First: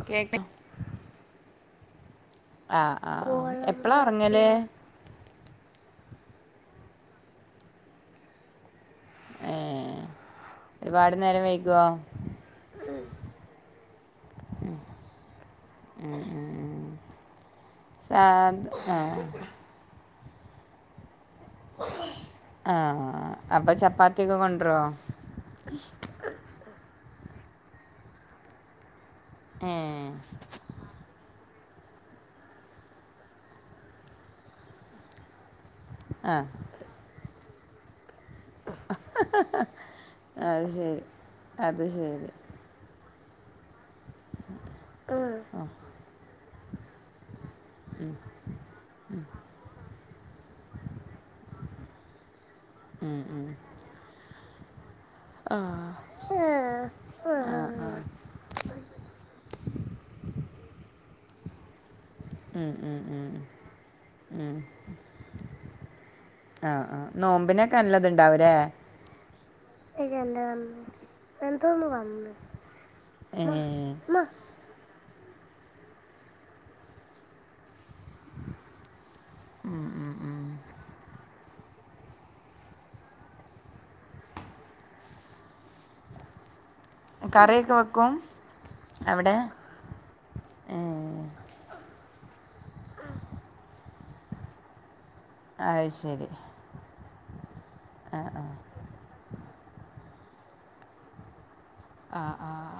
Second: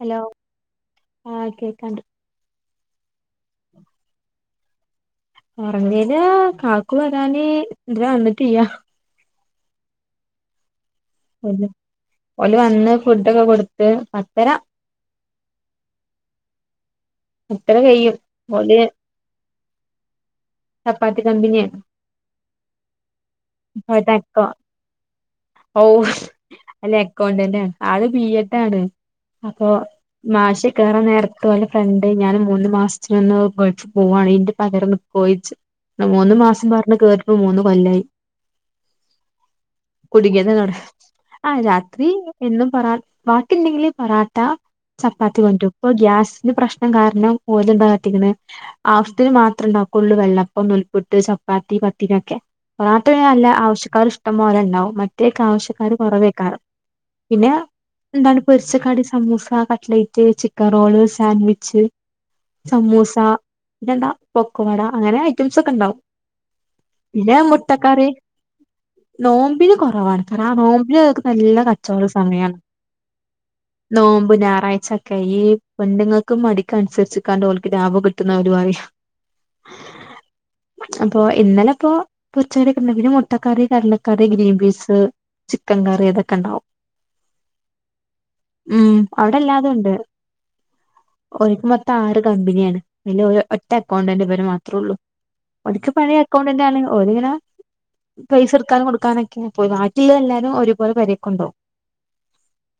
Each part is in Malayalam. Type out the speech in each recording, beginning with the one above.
ഹലോ കേക്ക് ആ കേക്കണ്ട ആഹ് ആഹ് എപ്പളാ ഒറങ്ങല് ഒറങ്ങല് കാക്കു വരാന് ഇത്വരെ വന്നിട്ടില്ല്യ ഏഹ് [unintelligible] ഓല് വന്ന് ഫുഡൊക്കെ കൊടുത്ത് പത്തര ഉം ഉം ഉം പത്തര കഴിയും സാധ് ഓല് ആഹ് ചപ്പാത്തി കമ്പിനിയാണ് ആഹ് അപ്പൊ ചപ്പാത്തിയൊക്കെ കൊണ്ടരോ [unintelligible] ഓ അല്ല അക്കൗണ്ടന്റാണ് ആള് ബി എഡാണ് അപ്പൊ ഏഹ് മാഷ് കേറാൻ നേരത്തെ ഒലെ ഫ്രണ്ട് ഞാൻ മൂന്ന് മാസത്തിനൊന്ന് പോവാണ് ഇന്റെ പകരത്തിനു നി ക്കോയിച്ച് മൂന്ന് മാസം പറഞ്ഞു കേറിപ്പോ മൂന്ന് കൊല്ലായി ങ്ങ ഹ ഹ കുടികിയതോടെ ആ് രാത്രി ശരി എന്നും പൊറ ട്ട ബാക്കിണ്ടെങ്കില് പൊറോട്ട ചപ്പാത്തി കൊണ്ടരും ഇപ്പൊ ഗ്യാസിന്റെ പ്രശ്നം കാരണം ഓലെന്താ കാട്ടിക്കണത് ആവശ്യത്തിന് മാത്രം ഉണ്ടാക്കും കു ള് വെള്ളപ്പം നുൽപ്പുട്ട് ചപ്പാത്തി പത്തിരി യൊ ക്കെ ഇപ്പൊ ഉം ഉം നല്ല ആവശ്യക്കാർ ഇഷ്ടം പോലെ ഉണ്ടാവും മറ്റേൊക്കെ ആവശ്യക്കാർ ആഹ് കുറവേയ്കാരം ആഹ് പിന്നെ ആഹ് എന്താണ് പൊരി ച്ചക്കാടി samosa cutlet chicken roll sandwich ഉം ഉം സമൂസ ഉം പിന്നെ ന്താ പൊക്കവാട അങ്ങനെ ഐറ്റംസ് ഒക്കെ ഉണ്ടാവും ആഹ ആ് നോമ്പിനൊക്കെ നല്ലത്ണ്ടാവും ല്ലേ നോമ്പി ന് കുറവാണ് കാരണം ആ നോമ്പിന അതൊനല്ല കച്ചവട സമയാണ് ങേ ഇൻമ്മ ഞായറാഴ്ചൊക്കെ ഈ പെണ്ണ്ങ്ങൾക്ക് മടിക്ക അനുസരിച്ച് കാണ്ട് ക്ക് ലാഭം കിട്ടുന്ന പരിപാടി യാ ഉം ഉം ഉം അപ്പൊ ഇന്നല ഇപ്പോ പ്പോ ഉച്ച വരേക്കെനിന്ന് പിന്നെ മുട്ടക്കറി കടലക്കറി ഗ്രീൻ പീസ് ചിക്കൻ കറി അതൊക്കെ ഉണ്ടാവും കറി യൊക്കെ വെക്കും അവിടെ ഏ ഒരുക്ക് മൊത്തം ആറ് കമ്പനിയാണ് അതി ഒറ്റ അക്കൗണ്ടന്റ് ഇവ ര് മാത്രേള്ളൂ ഒല് അത് ക്ക് പയേ ശരി അക്കൗണ്ടിന്റെണ് ഒലി ങ്ങന പൈസ കൊക്കാനും കൊടുക്കാനൊക്കെ പോയി ബാക്കിയായാൽ എല്ലാവും ഒരുപോെ ലെ പെ രൊക്കെണ്ടോവും ആ ആഹ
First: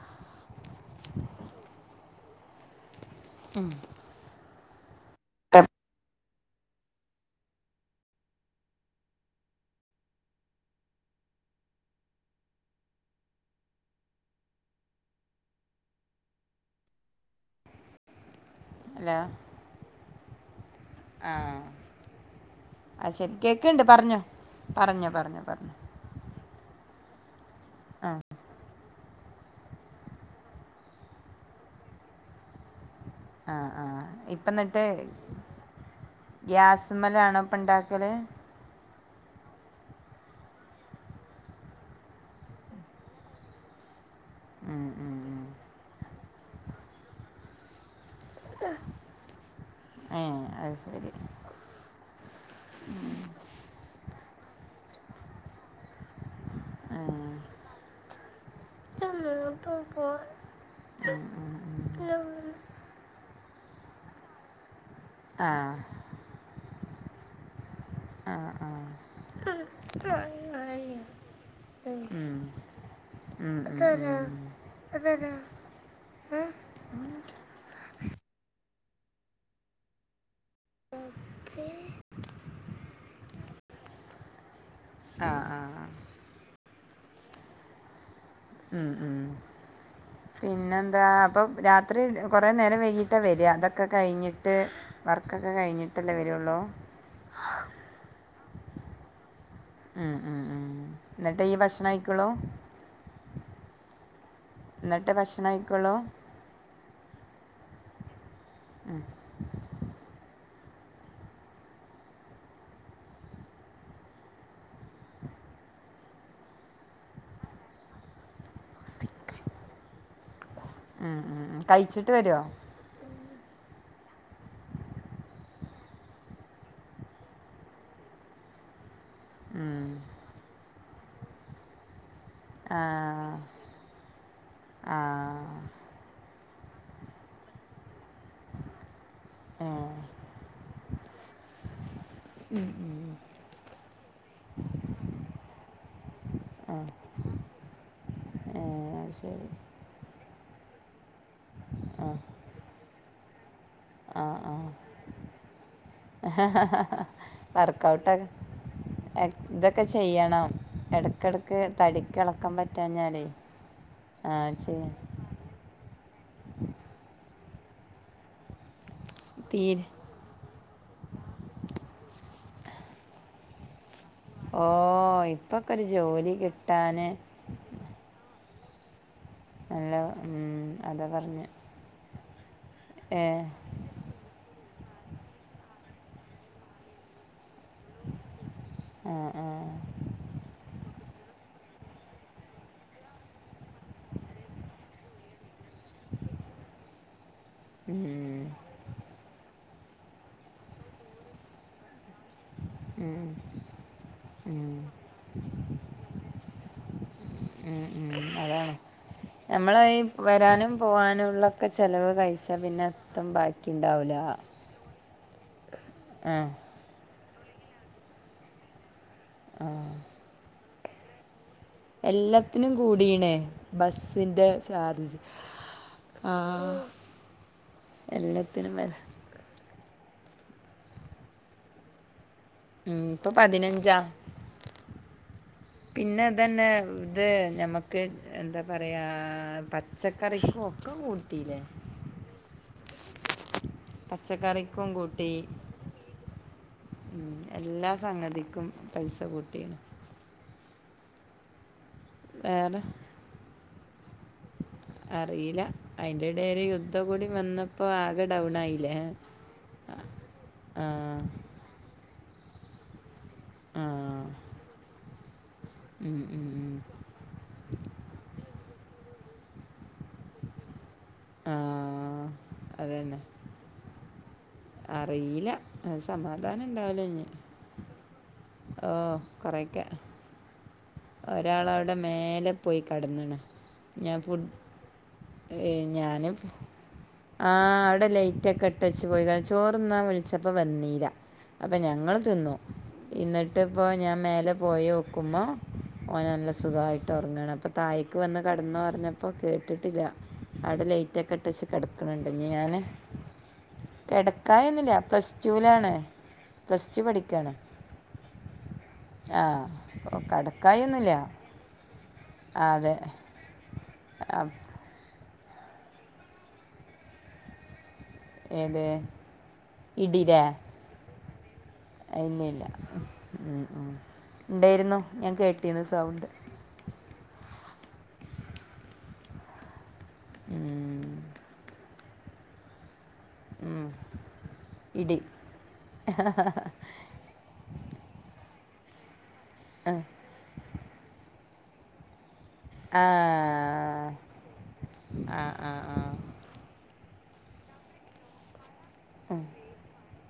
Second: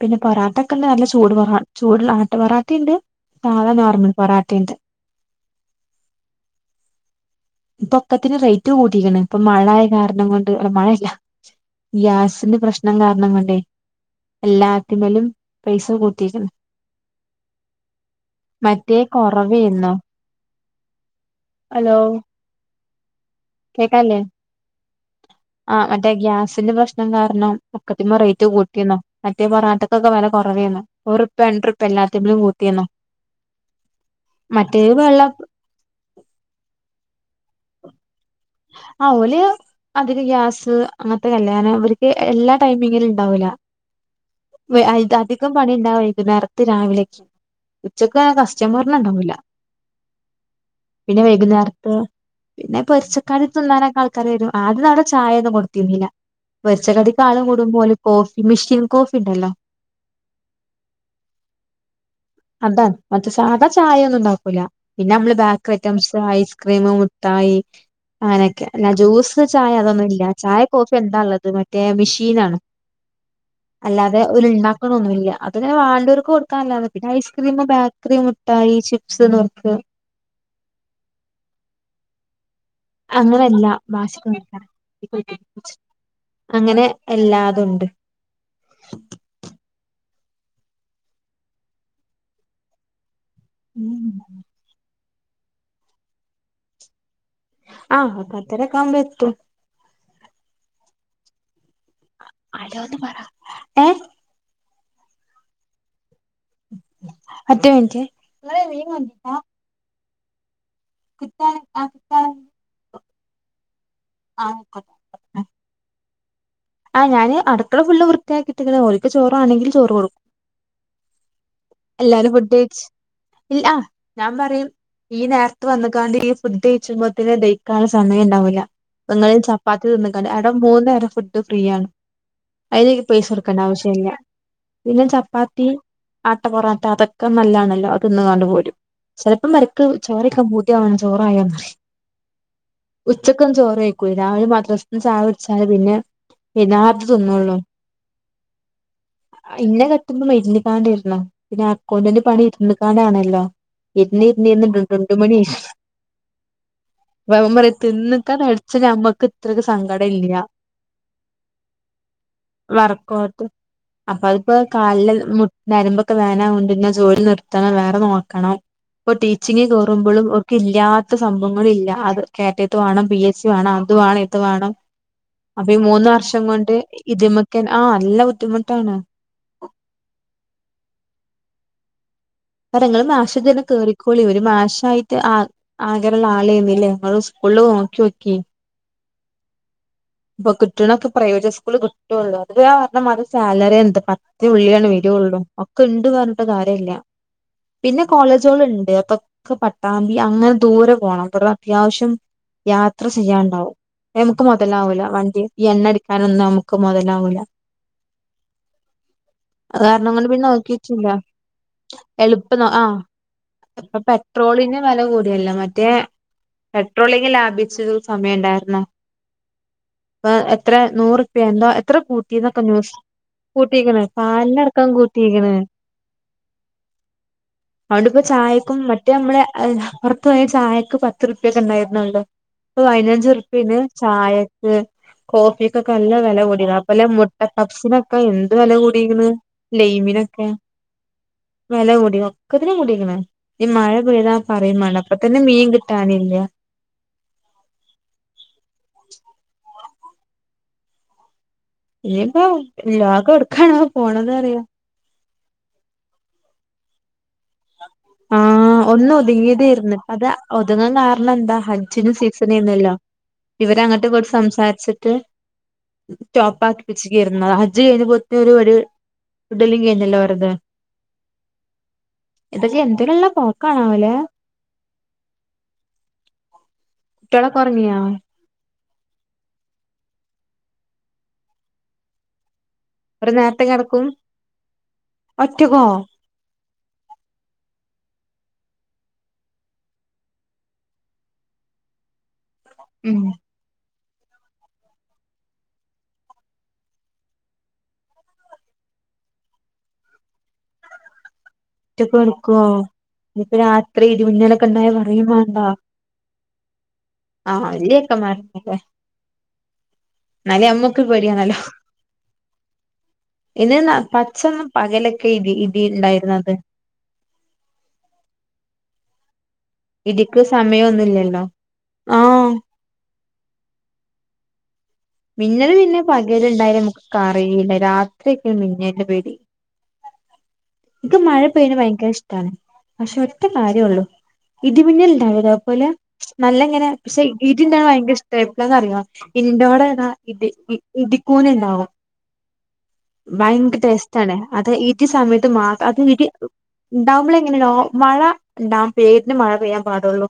പിന്നെ പൊറാട്ട ഒക്കെ ഉണ്ട് നല്ല ചൂട് പൊറാട്ട ചൂട് ആട്ട പൊറട്ടുണ്ട് സാധ നോർമൽ പൊറാട്ടയുണ്ട് ടെൻ ഇപ്പൊക്കത്തിന് റേറ്റ് കൂടിക്കണ് ഇപ്പൊ മഴയ കാരണം കൊണ്ട് മഴയില്ല ഗ്യാസിന്റെ പ്രശ്നം കാരണം കൊണ്ടേ എല്ലാറ്റി മലും പൈസ കൂട്ടിയിക്കുണ് മറ്റേ ഹലോ കുറവെന്നു ആഹ ഹലോ അത് ശരി കേൾക്കു കേക്കണ ല്ലേ ആ മറ്റേ ഗ്യാസിന്റെ പ്രശ്നം കാരണം ആ ഒക്കത്തിമേ റേറ്റ് കൂട്ടിക്കുണ് മറ്റേ പൊറാട്ടക്കൊക്കെ വില കുറവേന്നു ഒരുർപ്യ രണ്ടുർപ്യ പ്പ എല്ലാത്തിനും കൂട്ടി കുന്ന് ആ ആ ഇപ്പം എന്നിട്ട് വെള്ളം ഗ്യാസ് മേ ലാ ണോ ഇപ്പം ഉണ്ടാക്കൽ ആഹ്ഓല് അതിക ഗ്യാസ് അങ്ങനത്തെ കല്യാണം ഇവർക്ക് എല്ലാ ടൈമിങ്ങിലും ഉണ്ടാവൂല്ല വ ഉം അ യ് ഉം താ ഉം അതിക്കം പണി ഉണ്ടാവവൈകു നേരത്ത് രാവിലെക്കെ ഉച്ചക്ക കസ്റ്റമറിന ഉണ്ടാവൂല്ല ഏ അത് ശരി പിന്നെ വൈകുന്നേരത്ത് പിന്നെ പൊരിച്ച തി ന്നാനൊക്കെ ആൾക്കാര് വരുംആദ്യ മൊന്നും അവിടെ ചായയൊന്ന് കൊടുത്തിരുന്നില്ല പൊരി ച്ച കടിക്ക് ഉം ആളം കൂടുംബോ ല് ല കോഫി മിഷീൻ കോഫി ഉണ്ടല്ലോ പ്പോൾ [unintelligible] അതാണ് മറ്റേ സാധാ ചായയ ന്നും ഉണ്ടാക്കൂല പിന്നെ അമ്മള് ആ ബാക്ക ഐറ്റംസ് ഐസ്ക്രീം മുട്ടായി. ആ ആ ഉം അനൊക്കെ ഉം അല്ല ഉം ജ്യൂസ് ചായ അതൊന്നു ഇല്ല. ചായ കോഫി എന്താ ള്ളത് മറ്റേ മിഷീൻ ആണ്. അല്ലാതെ ഓല് ഇണ്ടാക്ക്ണൊന്നുല്ല. അപ്പ ഉം പിന്നെ വാണ്ട്യാേർക്ക് കൊടുക്കാ അല്ലാതെ. ഐസ്ക്രീമും ബേക്കറി മുട്ടായി ചിപ്സ് നുർക്ക്. അങ്ങനെല്ല വാഷിക്ക ആ [unintelligible] ആ അങ്ങനെ എല്ലാതുണ്ട് ഉം ഉം പിന്നെന്താ അപ്പം രാത്രി കൊറേ നേരം വൈകിട്ടാ വര ഇതൊക്കെ കഴിഞ്ഞിട്ട്. വർക്കൊക്കെ കഴിഞ്ഞിട്ടല്ലേ വരൊള്ളൂ ആഹ് പത്തര കാവുമ്പെത്തും ഉം ഉം ഉം ഇന്നട്ടെ ഈ ഭക്ഷണം കഴി ക്കൊള്ളു. അലോന്ന് പറ ഏഹ് ഇന്നട്ടെ ഭക്ഷണം കഴിക്കൊളൂ ഒറ്റ മിൻറ്റെ [unintelligible] കത്ത ആ കത്ത [unintelligible] ആഹ് യ്ക്കോട്ടെ- ആഹ് ഞാന് അടുക്കള ഫുള്ള് വൃത്തിയാക്കിട്ട്ക്ക്ണ് ഓൽക്ക് ചോറാണെങ്കില് ചോറ് കൊടുക്കും. ഹ് എല്ലാരും ഫുഡ് കഴിച് ഇല്ല ഞാൻ പറയും. ഈ നേര്ത്ത് വന്ന്ക്കാണ്ട് ഈ ഫുഡ് കയിച്ചുമ്പോത്തിന് ദയിക്കാൻള്ള സമയം ഇണ്ടാവൂല്ല. പ്പങ്ങളിൽ ഉം. ചപ്പാത്തി തിന്ന്ക്കാണ്ട് അട മൂന്നേരം ഫുഡ് ഫ്രീ ആണ് ആ അയ്ല്ക്ക് പൈസ കൊട്ക്കണ്ട ആവശ്യല്ല. ആ പിന്നെ ചപ്പാത്തി. ആട്ട പൊറാട്ട അതൊക്കെ നല്ലാണല്ലോ. അത് തിന്ന്ങ്ങാണ്ട് പോരും. ചെലപ്പം ഏ മരക്ക് ചോറെയ്ക്കാൻ പൂത്യാട്ടവും ചോറായോ [unintelligible] ഉം ഉം ഉച്ചക്കൊന്നു ചോറെയ്‌ക്ക്വാ. രാവിലെ മദ്രസ്ന്ന് ചായൊട്ച്ചാതെ പിന്നെ യ നാർത്ഥ തിന്നൊള്ളൂ. ഏ അത് ശരി ഇന്നെ കട്ടുമ്പോ മരുന്നിക്കാണ്ടെ ണൊ അക്കൗണ്ടന്റെ പണി ഇരുന്ന്ക്കാണ്ടാണല്ലൊ. ഇര്ന്ന് ഇര്ന്ന് ബന്ത്രണ്ട് മണി ആയി. ഹ ഹ ഹ വർക്കഔട്ടെ തിന്ന്ക്കാൻ പഠിച്ച എ ഞമ്മക്ക് [unintelligible] ഇത്രക്ക് ഇതൊക്കെ സങ്കടം ഇല്ല ചെയ്യണം. എടക്കെടക്ക് തടിക്ക് എളക്കം പറ്റാഞ്ഞാലേ. അപ്പ ആ അഹ്പ്പ ചെയ്യ് കാലില് മു നെരമ്പൊക്കെ വേന ആവ്ണ്ട്. പിന്നെ ജോലി നിർത്തണം. വേറെ നോക്കണം. ഇപ്പൊ ടീച്ചിങ്ങ് തീരെ കേറുമ്പളും ക്കില്ലാത്ത സംഭവങ്ങളില്ല. അത് കേറ്റ യ്ത്ത് വേണം പി എസ് സി വേണം അത് വേണം. ത്ത് ഓ വാണം. അപ്പ ഇപ്പൊക്കെ ഈ ഒരു മൂന്ന് ജോലി വർഷം കൊണ്ട് കിട്ടാന് ഇതിമക്കൻ ആഹ് നല്ല ബുദ്ധിമുട്ടാണ്. എല്ല ഉം അത പറഞ്ഞെ. വരങ്ങളും ഏ മാശജനെ [unintelligible] കേറിക്കോളി. ഒരു മാശായി ആ ആഗ്രഹള്ള ആളേന്നീലെ. ഇങ്ങള് സ്കൂൾള് നോക്ക്യോക്കി. ഏഹ് ഏഹ് ഇപ്പൊ കിട്ട്ണൊക്കെ പ്രൈവറ്റ് സ്കൂള് കിട്ടൊള്ളു. അത് കാര്ണം അത് സാലറി എന്ത് പ തുള്ളിയാണ് വരൊള്ളു. ഒക്കെ ഇണ്ട് പറഞ്ഞിട്ട് കാര്യല്ല. ഉം പിന്നെ കോളേജോള്ണ്ട് അപ്പൊ ക്ക് പട്ടാമ്പി അങ്ങനെ ദൂരെ പോണം. ഇവട്ന്ന് അത്യാവശ്യം. യാത്ര ഉം ചെയ്യാണ്ടാവും. അത്. നമുക്ക് ഉം മൊതലാവൂല. വണ്ടി ഈ എണ്ണ അടിക്കാനൊന്നും നമുക്ക് മൊതലാവൂല്ല. ഉം ഉം അതാണ് നമ്മളെ അത് ഈ കാരണം കൊണ്ട് പിന്നെ വരാനും നോക്കിട്ടില്ല പോവാനുംള്ളൊക്കെ ചെലവ് കഴിച്ച എളുപ്പം ആ പിന്നെ ത്തം ഇപ്പൊ ബാക്കിണ്ടാവുല പെട്രോളിന് വെല കൂടിയല്ലോ മറ്റേ ആഹ് പെട്രോളിങ് ലാഭിച്ചത് സമയം ഉണ്ടായിരുന്ന ആഹ് പ്പ എത്ര നൂറുപ്യ എന്തോ എത്ര കൂട്ടിന്നൊക്കെ എല്ലത്തിനും ന്യൂസ് കൂടീണ് കൂട്ടിക്കണ് ബസിന്റെ പാലിനടക്കം ചാർജ് കൂട്ടിക്കണ് ആഹ് അ ഓണ്ട് ഇപ്പ ചായക്കും മറ്റേ നമ്മള് പുറത്ത് പോയ ചായക്ക് പത്ത് റുപ്യൊക്കെ ഉണ്ടായിരുന്നള്ളോ ഇപ്പൊ ഉം പതിനഞ്ച് റുപ്പ്യന് പതിനഞ്ചാ ചായക്ക് കോഫിക്കൊക്കെ നല്ല പിന്നെ വില ഇതന്നെ കുടിക്കണം അപ്പൊല്ല ഇത് മുട്ട ഞമ്മക്ക് പപ്സിനൊക്കെ എന്ത് എന്താ വില പറയാ കൂടിക്കണ് ലെയിമിൻ ഒക്കെ പച്ചക്കറിക്കും കൂട്ടിയില്ലേ വേല കുടി ഒക്കത്തിന് കൂടിക്കണെ ഈ മഴ പെയ്താ പച്ചക്കറിക്കും പറയുമേണ്ട അപ്പൊ കൂട്ടി തന്നെ മീൻ കിട്ടാനില്ല ഉം എല്ലാ സംഗതിക്കും പൈസ കൂട്ടീണ് ഇനിയിപ്പോ വേറെ ലോകം എടുക്കണ പോണതറിയ അറിയില്ല അയിന്റെ ഇട ഒരു യുദ്ധം കൂടി വന്ന ആ ഒന്ന് ഒതുങ്ങിയതന്ന് അത് ആ ഒതുങ്ങാൻ കാരണം എന്താ അച്ചന് സീസണ യുന്നല്ലോ ഇവര ആ അങ്ങോട്ട് കൊറച്ച് സംസാരിച്ചിട്ട് ഉം, ഉം, സ്റ്റോപ്പ് ഉം. ആക്കിപ്പിച്ചന്ന അജ്ജ് കഴിഞ്ഞ പോത്ത ഒരു വ ഫഡലും കഴിഞ്ഞില്ലോ വെറുതെ ആഹ് ഇതക്കെ എന്തിനുള്ള പോക്കാണാവലെ അറിയില്ല സമാധാനം ഉണ്ടാവലോ ട്ടള കുറങ്ങിയാ ആ കുറയ്ക്ക ഒരാളവിടെ മേലെ പോയി അവര് കടന്നണ് നേരത്തെ കെടക്കും ഞാൻ ഫുഡ് എഹ് ഒറ്റക്കോ ഞാനും ആ അവിടെ ലൈറ്റ് ഒക്കെ ഇട്ട വച്ച് പോയി കള ചോറന്നാ വിളിച്ചപ്പോ വന്നീല അപ്പൊ ഞങ്ങൾ ഉം തിന്നുന്നട്ട് ഇപ്പോ ഞാൻ മേലെ പോയോക്കുമ്പോ ഓൻ നല്ല സുഖായിട്ട് ഉറങ്ങാണ് അപ്പൊ തായ്ക്ക് വന്ന് കടന്നു പറഞ്ഞപ്പോ കേട്ടിട്ടില്ല അവിടെ ലേറ്റ് ഒക്കെ ഇട്ടച് ഒറ്റക്ക് കിടക്കണണ്ടങ്ക കെടക്കോ ഞാൻ ഇനിപ്പ രാത്രി ഇടിമിന്നലൊക്കെ ഇണ്ടായ കിടക്കായിന്നില്ല പറയും പ്ലസ് വാണ്ട ടൂലാണ് പ്ലസ്ടു പഠിക്കാ ആഹ് ഇല്ലയൊക്കെ മാരല്ലേ ആ ഓൻ കടക്കായിന്നുല്ല പേടിയാണല്ലോ അതെ ഇന്ന് ന അഹ് പച്ചൊന്നും പകലൊക്കെ ഇ ഇതി ഉണ്ടായിരുന്നു അത് ഏതേ ഇടുക്ക് സമയമൊന്നുല്ലല്ലോ ആഹ് ഉം ഉം ഉം ഉണ്ടായിരുന്നു ഞാൻ മിന്നല് കേട്ടിരുന്നു പിന്നെ സൗണ്ട് പകൽ ഇണ്ടായാലും നമുക്ക് കറിയില്ല രാത്രിയൊക്കെയ മിന്നന്റെ പേടി ഇക്ക് മഴ പെയ്യണ ഭയങ്കര ഇഷ്ടാണ് പക്ഷെ ഇ കാര്യള്ളൂ ഇടിമിന്നിൽ ഇടി ഉണ്ടാവ അ അപോലെ നല്ല ഇങ്ങനെ പക്ഷെ വീട്ട ഇന്താണ് ഭയങ്ക ഇഷ്ടം എപ്പന്ന്റിയ ഇന്റോടെ ഇത് ഇതിക്കോനല്ലാവും ആ ഭയങ്കര ടേസ്റ്റ്ണ അത ഇത് ആ സമയത്ത് മാ ആ ആ അത് ഇ ഡാമില എങ്ങനെയോ മഴ ഡാം പെയ്യതിട്ട് മഴ പെയ്യാൻ പാടുള്ളൂ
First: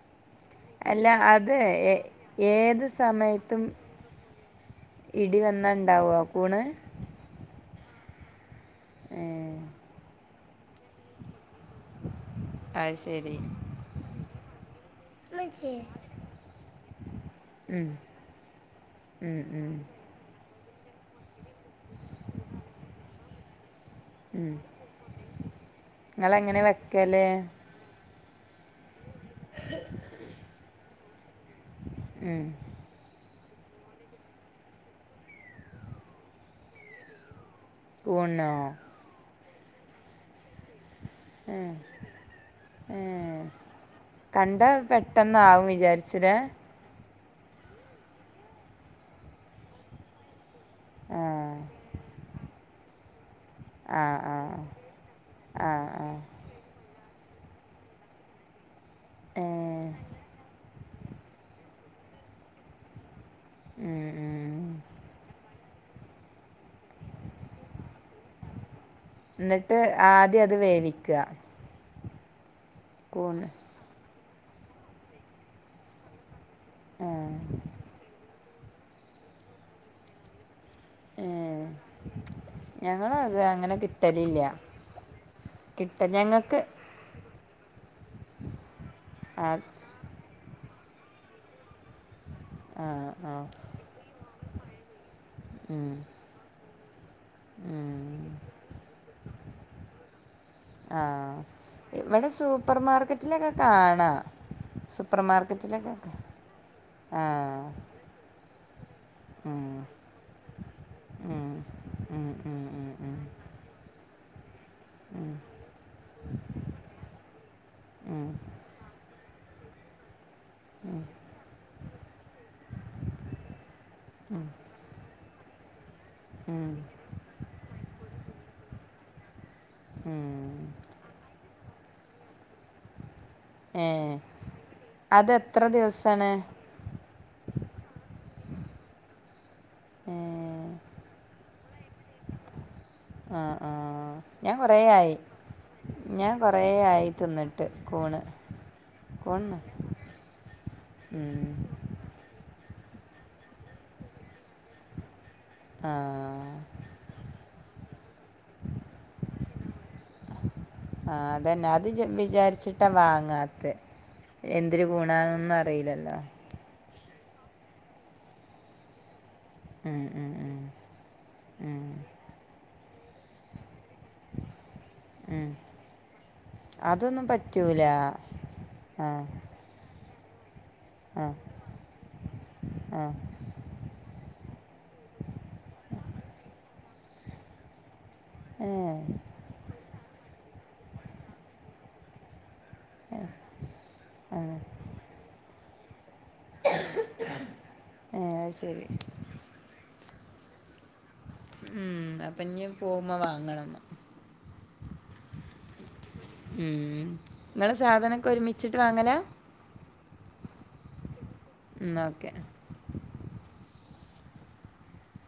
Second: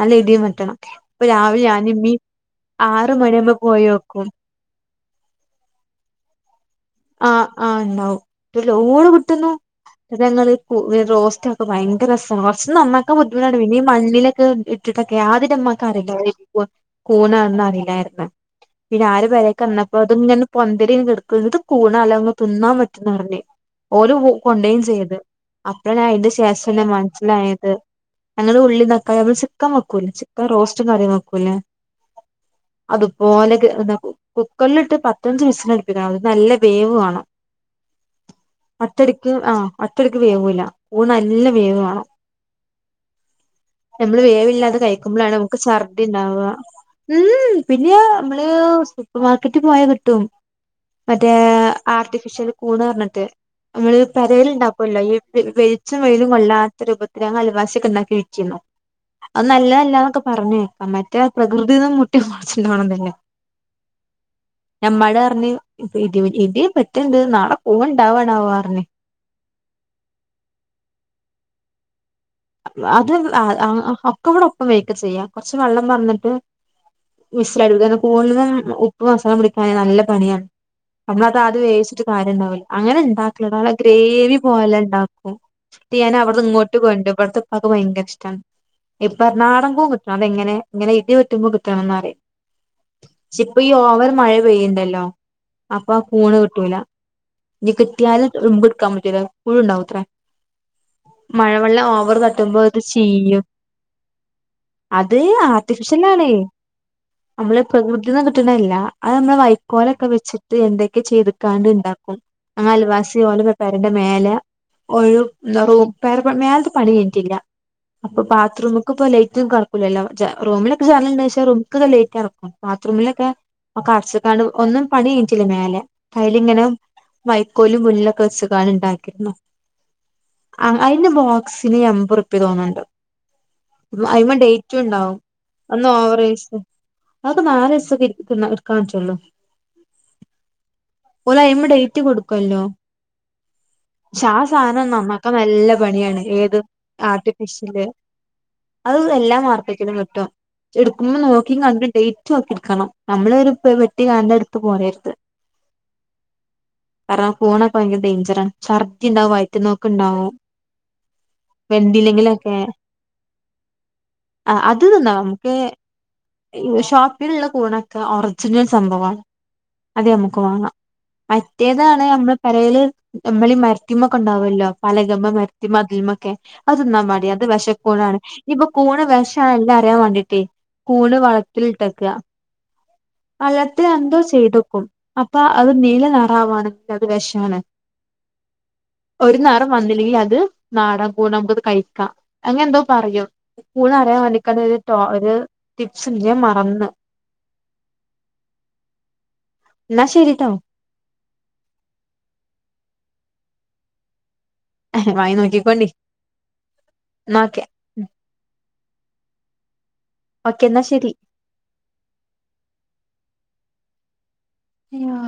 നല്ല ഇതിയും മറ്റും അല്ല അപ്പൊ അത് രാവിലെ ഏ- ഞാനീഇമ്മീ ഏത് ആറ മണിയാവുമ്പോ സമയത്തും പോയോ ഇടി വന്നാ ണ്ടാവോ കൂണ് ആഹ് ആഹ് ണ്ടാവും ലോടെ ഏ, കിട്ടുന്നു ന്നട്ട് ഞങ്ങള് റോസ്റ്റ് പ്പൊ ഭയങ്കരസമാണ് കുറച്ച അത് നന്നാക്കാൻ ശരി ബുദ്ധിമുട്ടാണ് പിന്നീഈ മണ്ണിലൊക്കെ ഇട്ടിട്ടൊക്കെ ഉമ്മച്ചി യാതരുമ്മക്കറീല കൂനാന്ന് അറിയില്ലായിരുന്ന് പിന്നെ ആര് വരെക്കന്നപ്പോ അതും ഇങ്ങെ പൊന്തതിരിന്ന് കടുക് ഇത്‌ കൂണാലോ തിന്നാൻ പറ്റന്നർഞ് ഓല് കൊണ്ടയും ചെയ്ത് അപ്പഴ അയ്ന്റെ നിങ്ങളെങ്ങനെ ശേഷംന്നെ വെക്കല് മനസ്സിലായത് ഞങ്ങള്ുട ഉള്ളി തക്കാ ചിക്കൻ വെക്കൂലേ ചിക്കൻ റോസ്റ്റും കറിയും വക്കൂലേ ഉം അതുപോലെ ക് ന്നാ കുക്കറിലിട്ട് പത്തഞ്ച് വിസിലടുപ്പിക് അത് നല്ല വേവ് വാണം കൂൻനെ അറ്റടിക്ക് ആഹ് അത്തടിക്ക് വേവൂല കൂൺ നല്ല ഏ, വേവാണം. ഏ. നമ്മള് കണ്ട വേവില്ലാതെ കഴിക്കുമ്പോളാണ് നമുക്ക് പെട്ടെന്നാവും ഛർദി വിചാരിച്ചില്ലേ ണ്ടാവ. ഉം പിന്നെ നമ്മള് സൂപ്പർമാർക്കറ്റിൽ പോയാ കിട്ടും. റ്റേ ആഹ് ആർട്ടിഫിഷ്യൽ കൂന്ന്റഞ്ഞിട്ട്. മ്മള് ആഹ് പരെൽ ആഹ് ണ്ടാക്കല്ലോ ഈ ആഹ് വെലിച്ചും ആഹ് വെയിലും കൊള്ളാ ത്ത രൂപത്തിര ഞങ അൽവാസിക്കെണ്ടാക്കി വിറ്റിരുന്നു. അഹ് ഏഹ് നല്ലേല്ലന്നൊക്കെ പറഞ്ഞക്കാം മറ്റേ പ്രകൃതിന്ന് മു [unintelligible] ഉം ഉം ഞമ്മട് പറഞ് ഇപ്പൊ ഇടി ഇടി പറ്റണ്ട് നാളെ ക്കൂവ് ണ്ടാവണാവോ അറിഞ് ന്നട്ട് ആദ്യം അത് വേവിക്ക. അത് അഹ് അഹ് ഒക്ക കൂടെ ഒപ്പം വേഇക്ക ചെയ്യാ കൊറച്ച് വെള്ളം പാർന്ന്ട്ട് ആഹ് മിസലടു കൂടുന്ന് ഉപ്പ് മസാല പിടിക്കാൻ നല്ല പണിയാണ്. നമ്മള അത് അത് ഏഹ് വേവിച്ചിട്ട് കാര്യം ഉണ്ടാവൂല അങ്ങനെ ഞങ്ങളത് ഇണ്ടാക്കല അങ്ങനെ ഗ്രേവി കിട്ടലില്ല പോല്ലണ്ടാക്കും. ട്ട് കിട്ട യ്യാൻ അവിട്ന്ന് ഞങ്ങൾക്ക് ഇങ്ങോട്ട് കൊണ്ടും. ഇവിടത്തെ പാക്ക് ഭയങ്കര ഇഷ്ടണ് ഇപ്പർ ആഹ് നാടൻ കും കിട്ട അതെങ്ങനെ ഇങ്ങനെ ഇടിവെട്ടുമ്പോ കിട്ടണംന്ന്റി ആഹ് ആഹ് ഷിപ്പ ഈ ഓവർ മഴ പെയ്യുണ്ടല്ലോ ഉം അപ്പൊ ആ കൂണ് കിട്ടൂല. ഇനി ഉം കിട്ടിയാലും എടുക്കാൻ പറ്റൂല്ല പുഴുണ്ടാവത്രേ ആഹ് മഴവെ ഇവിടെ സൂപ്പർമാർക്കറ്റിലൊക്കെ കാണാ. അത് ആർട്ടിഫിഷ്യൽ ആണേ നമ്മള് ആഹ് പ്രകൃതി ന്നൊ ട്ട്ണെല്ല അഹ് മ്മ ഉം വൈക്കോലൊക്കെ വെച്ചിട്ട് എന്തൊക്കെ ഉം ചെയ്തക്കാണ്ട് ഇണ്ടാക്കും ഉം ഉം അ ഉം അൽവാസ് ഉം തി ഓന്റെ പരന്റെ [unintelligible] ഇൻറ്റില്ല അപ്പൊ ഉം ബാത്റൂമ്ക്ക്‌ പൊ ലൈറ്റും കഴകൂലല്ലോ ച്ച റൂമിലൊക്കെ ചെലുണ്ട് ക്ഷെ റൂമ്ക്ല്ല ലേറ്റ് ആണ് പൊ ബാത്റൂമിലൊക്കെ ഒക്കെ അട്ച്കാണ്ട് ഒന്നും പണി കഴിഞ്ഞിട്ട്ല്ല മേലെ അയ്ല്ങ്ങനെ ഉം വൈക്കോലും പുല്ലൊക്കെ വെച്കാണ്ട് ഉണ്ടാക്കിരുന്നു ഉം അയ്ൻ മോ സിനി എമ്പർപ്യ തോന്നുണ്ട്. ഏഹ് അയ്മ ഡേറ്റ ഉണ്ടാവും അതെത്ര അന്ന് ദിവസാണ് ഓവറേജ് ങ്ങക്ക് നാലസ ഇട്ക്കാൻ പറ്റുള്ളൂ. ഏഹ് ഒലയ്മ ഡേറ്റി കൊടുക്കല്ലോ? ആഹ് ആഹ് ഷാ ഞാൻ കൊറേ സാനം ആയി നന്നക്കൻ നല്ല പണിയാണ്. ഞാൻ ഇത്‌ കൊറേ ആയി തിന്നിട്ട് ആർട്ടിഫിഷ്യല് കൂണ് അത് എല്ലാ കൂണ്ന്ന് മാർക്കറ്റിലും കിട്ടും. ചെ ഇടുക്കുമ്പോ ഉം നോക്കി ക ഡേറ്റ് നോക്കിടുക്കണം നമ്മള് ഒരു വെട്ടി കന്റെ ടുത്ത് പോരര്ത്. ആ കാരണംപോണ ടൈമില് ഡേഞ്ചറണ് ഛർദിണ്ടാവും വയറ്റ് നോക്ക്ണ്ടാവും. ആ അതന്നെ അത് വിചാരിച്ചിട്ടാ വാങ്ങാത്ത ആഹ് അത് എന്തിരു തിന്നാ നമുക്ക് കൂണൊന്നും അറിയില്ലല്ലോ. ഷോപ്പിലുള്ള കൂൺണൊക്കെ ഒറിജിനൽ സംഭവണ്. ഉം ഉം ഉം ഉം മറ്റേതാണ് നമ്മള് പരല് നമ്മള് ഈ മരത്തിമൊക്കെ ഉണ്ടാവുമല്ലോ പലകമ്മ ഉം മരത്തിമ്മ അതിലുമൊക്കെ? അത് തിനൻ അതൊന്നും പിടില അത് പറ്റൂല വിശക്കൂൺനണ് ഇനിപ്പൊ കൂൺ ആഹ് വിഷ ണ് ആ എല്ലാം അറിയാൻ വേണ്ടീട്ടേ. കൂൺന് ആഹ് വളത്തിൽഇട്ട്ക്ക. ആഹ് വള്ളത്തി എന്തോ ചെയ്തക്കും അപ്പ അത് നീല നിറാവാണെങ്കിൽ അത് വിഷണ്. ഏഹ് ഒരു നിറം വന്നില്ലെങ്കിൽ അത് നാടാൻ കൂൺണ്. അത് നമുക്ക് കഴി അങ്ങനെ എന്തോ പറയൂം കൂൺ അറിയാൻ ഏഹ് വേണ്ടിക്കണ്ടോ ഒരു ട്ടോ ഒരു ടിപ്സ്ട് ഞാൻ മറന്ന്. ആഹ് ശരി എന്ന ശരി ട്ടോ ഉം അപ്പൊ ഇനി പോവുമ്പോ വാങ്ങണം. ന്ന വാങ്ങി നോക്കിക്കോണ്ടി. ന്നഓക്കെ സാധനംമൊക്കെ ഒരുമിച്ചിട്ട് വാങ്ങല. ഓക്കേ എന്നാ ശരി. ഉം ന്ന ഓക്കെ [inaudible] ഉം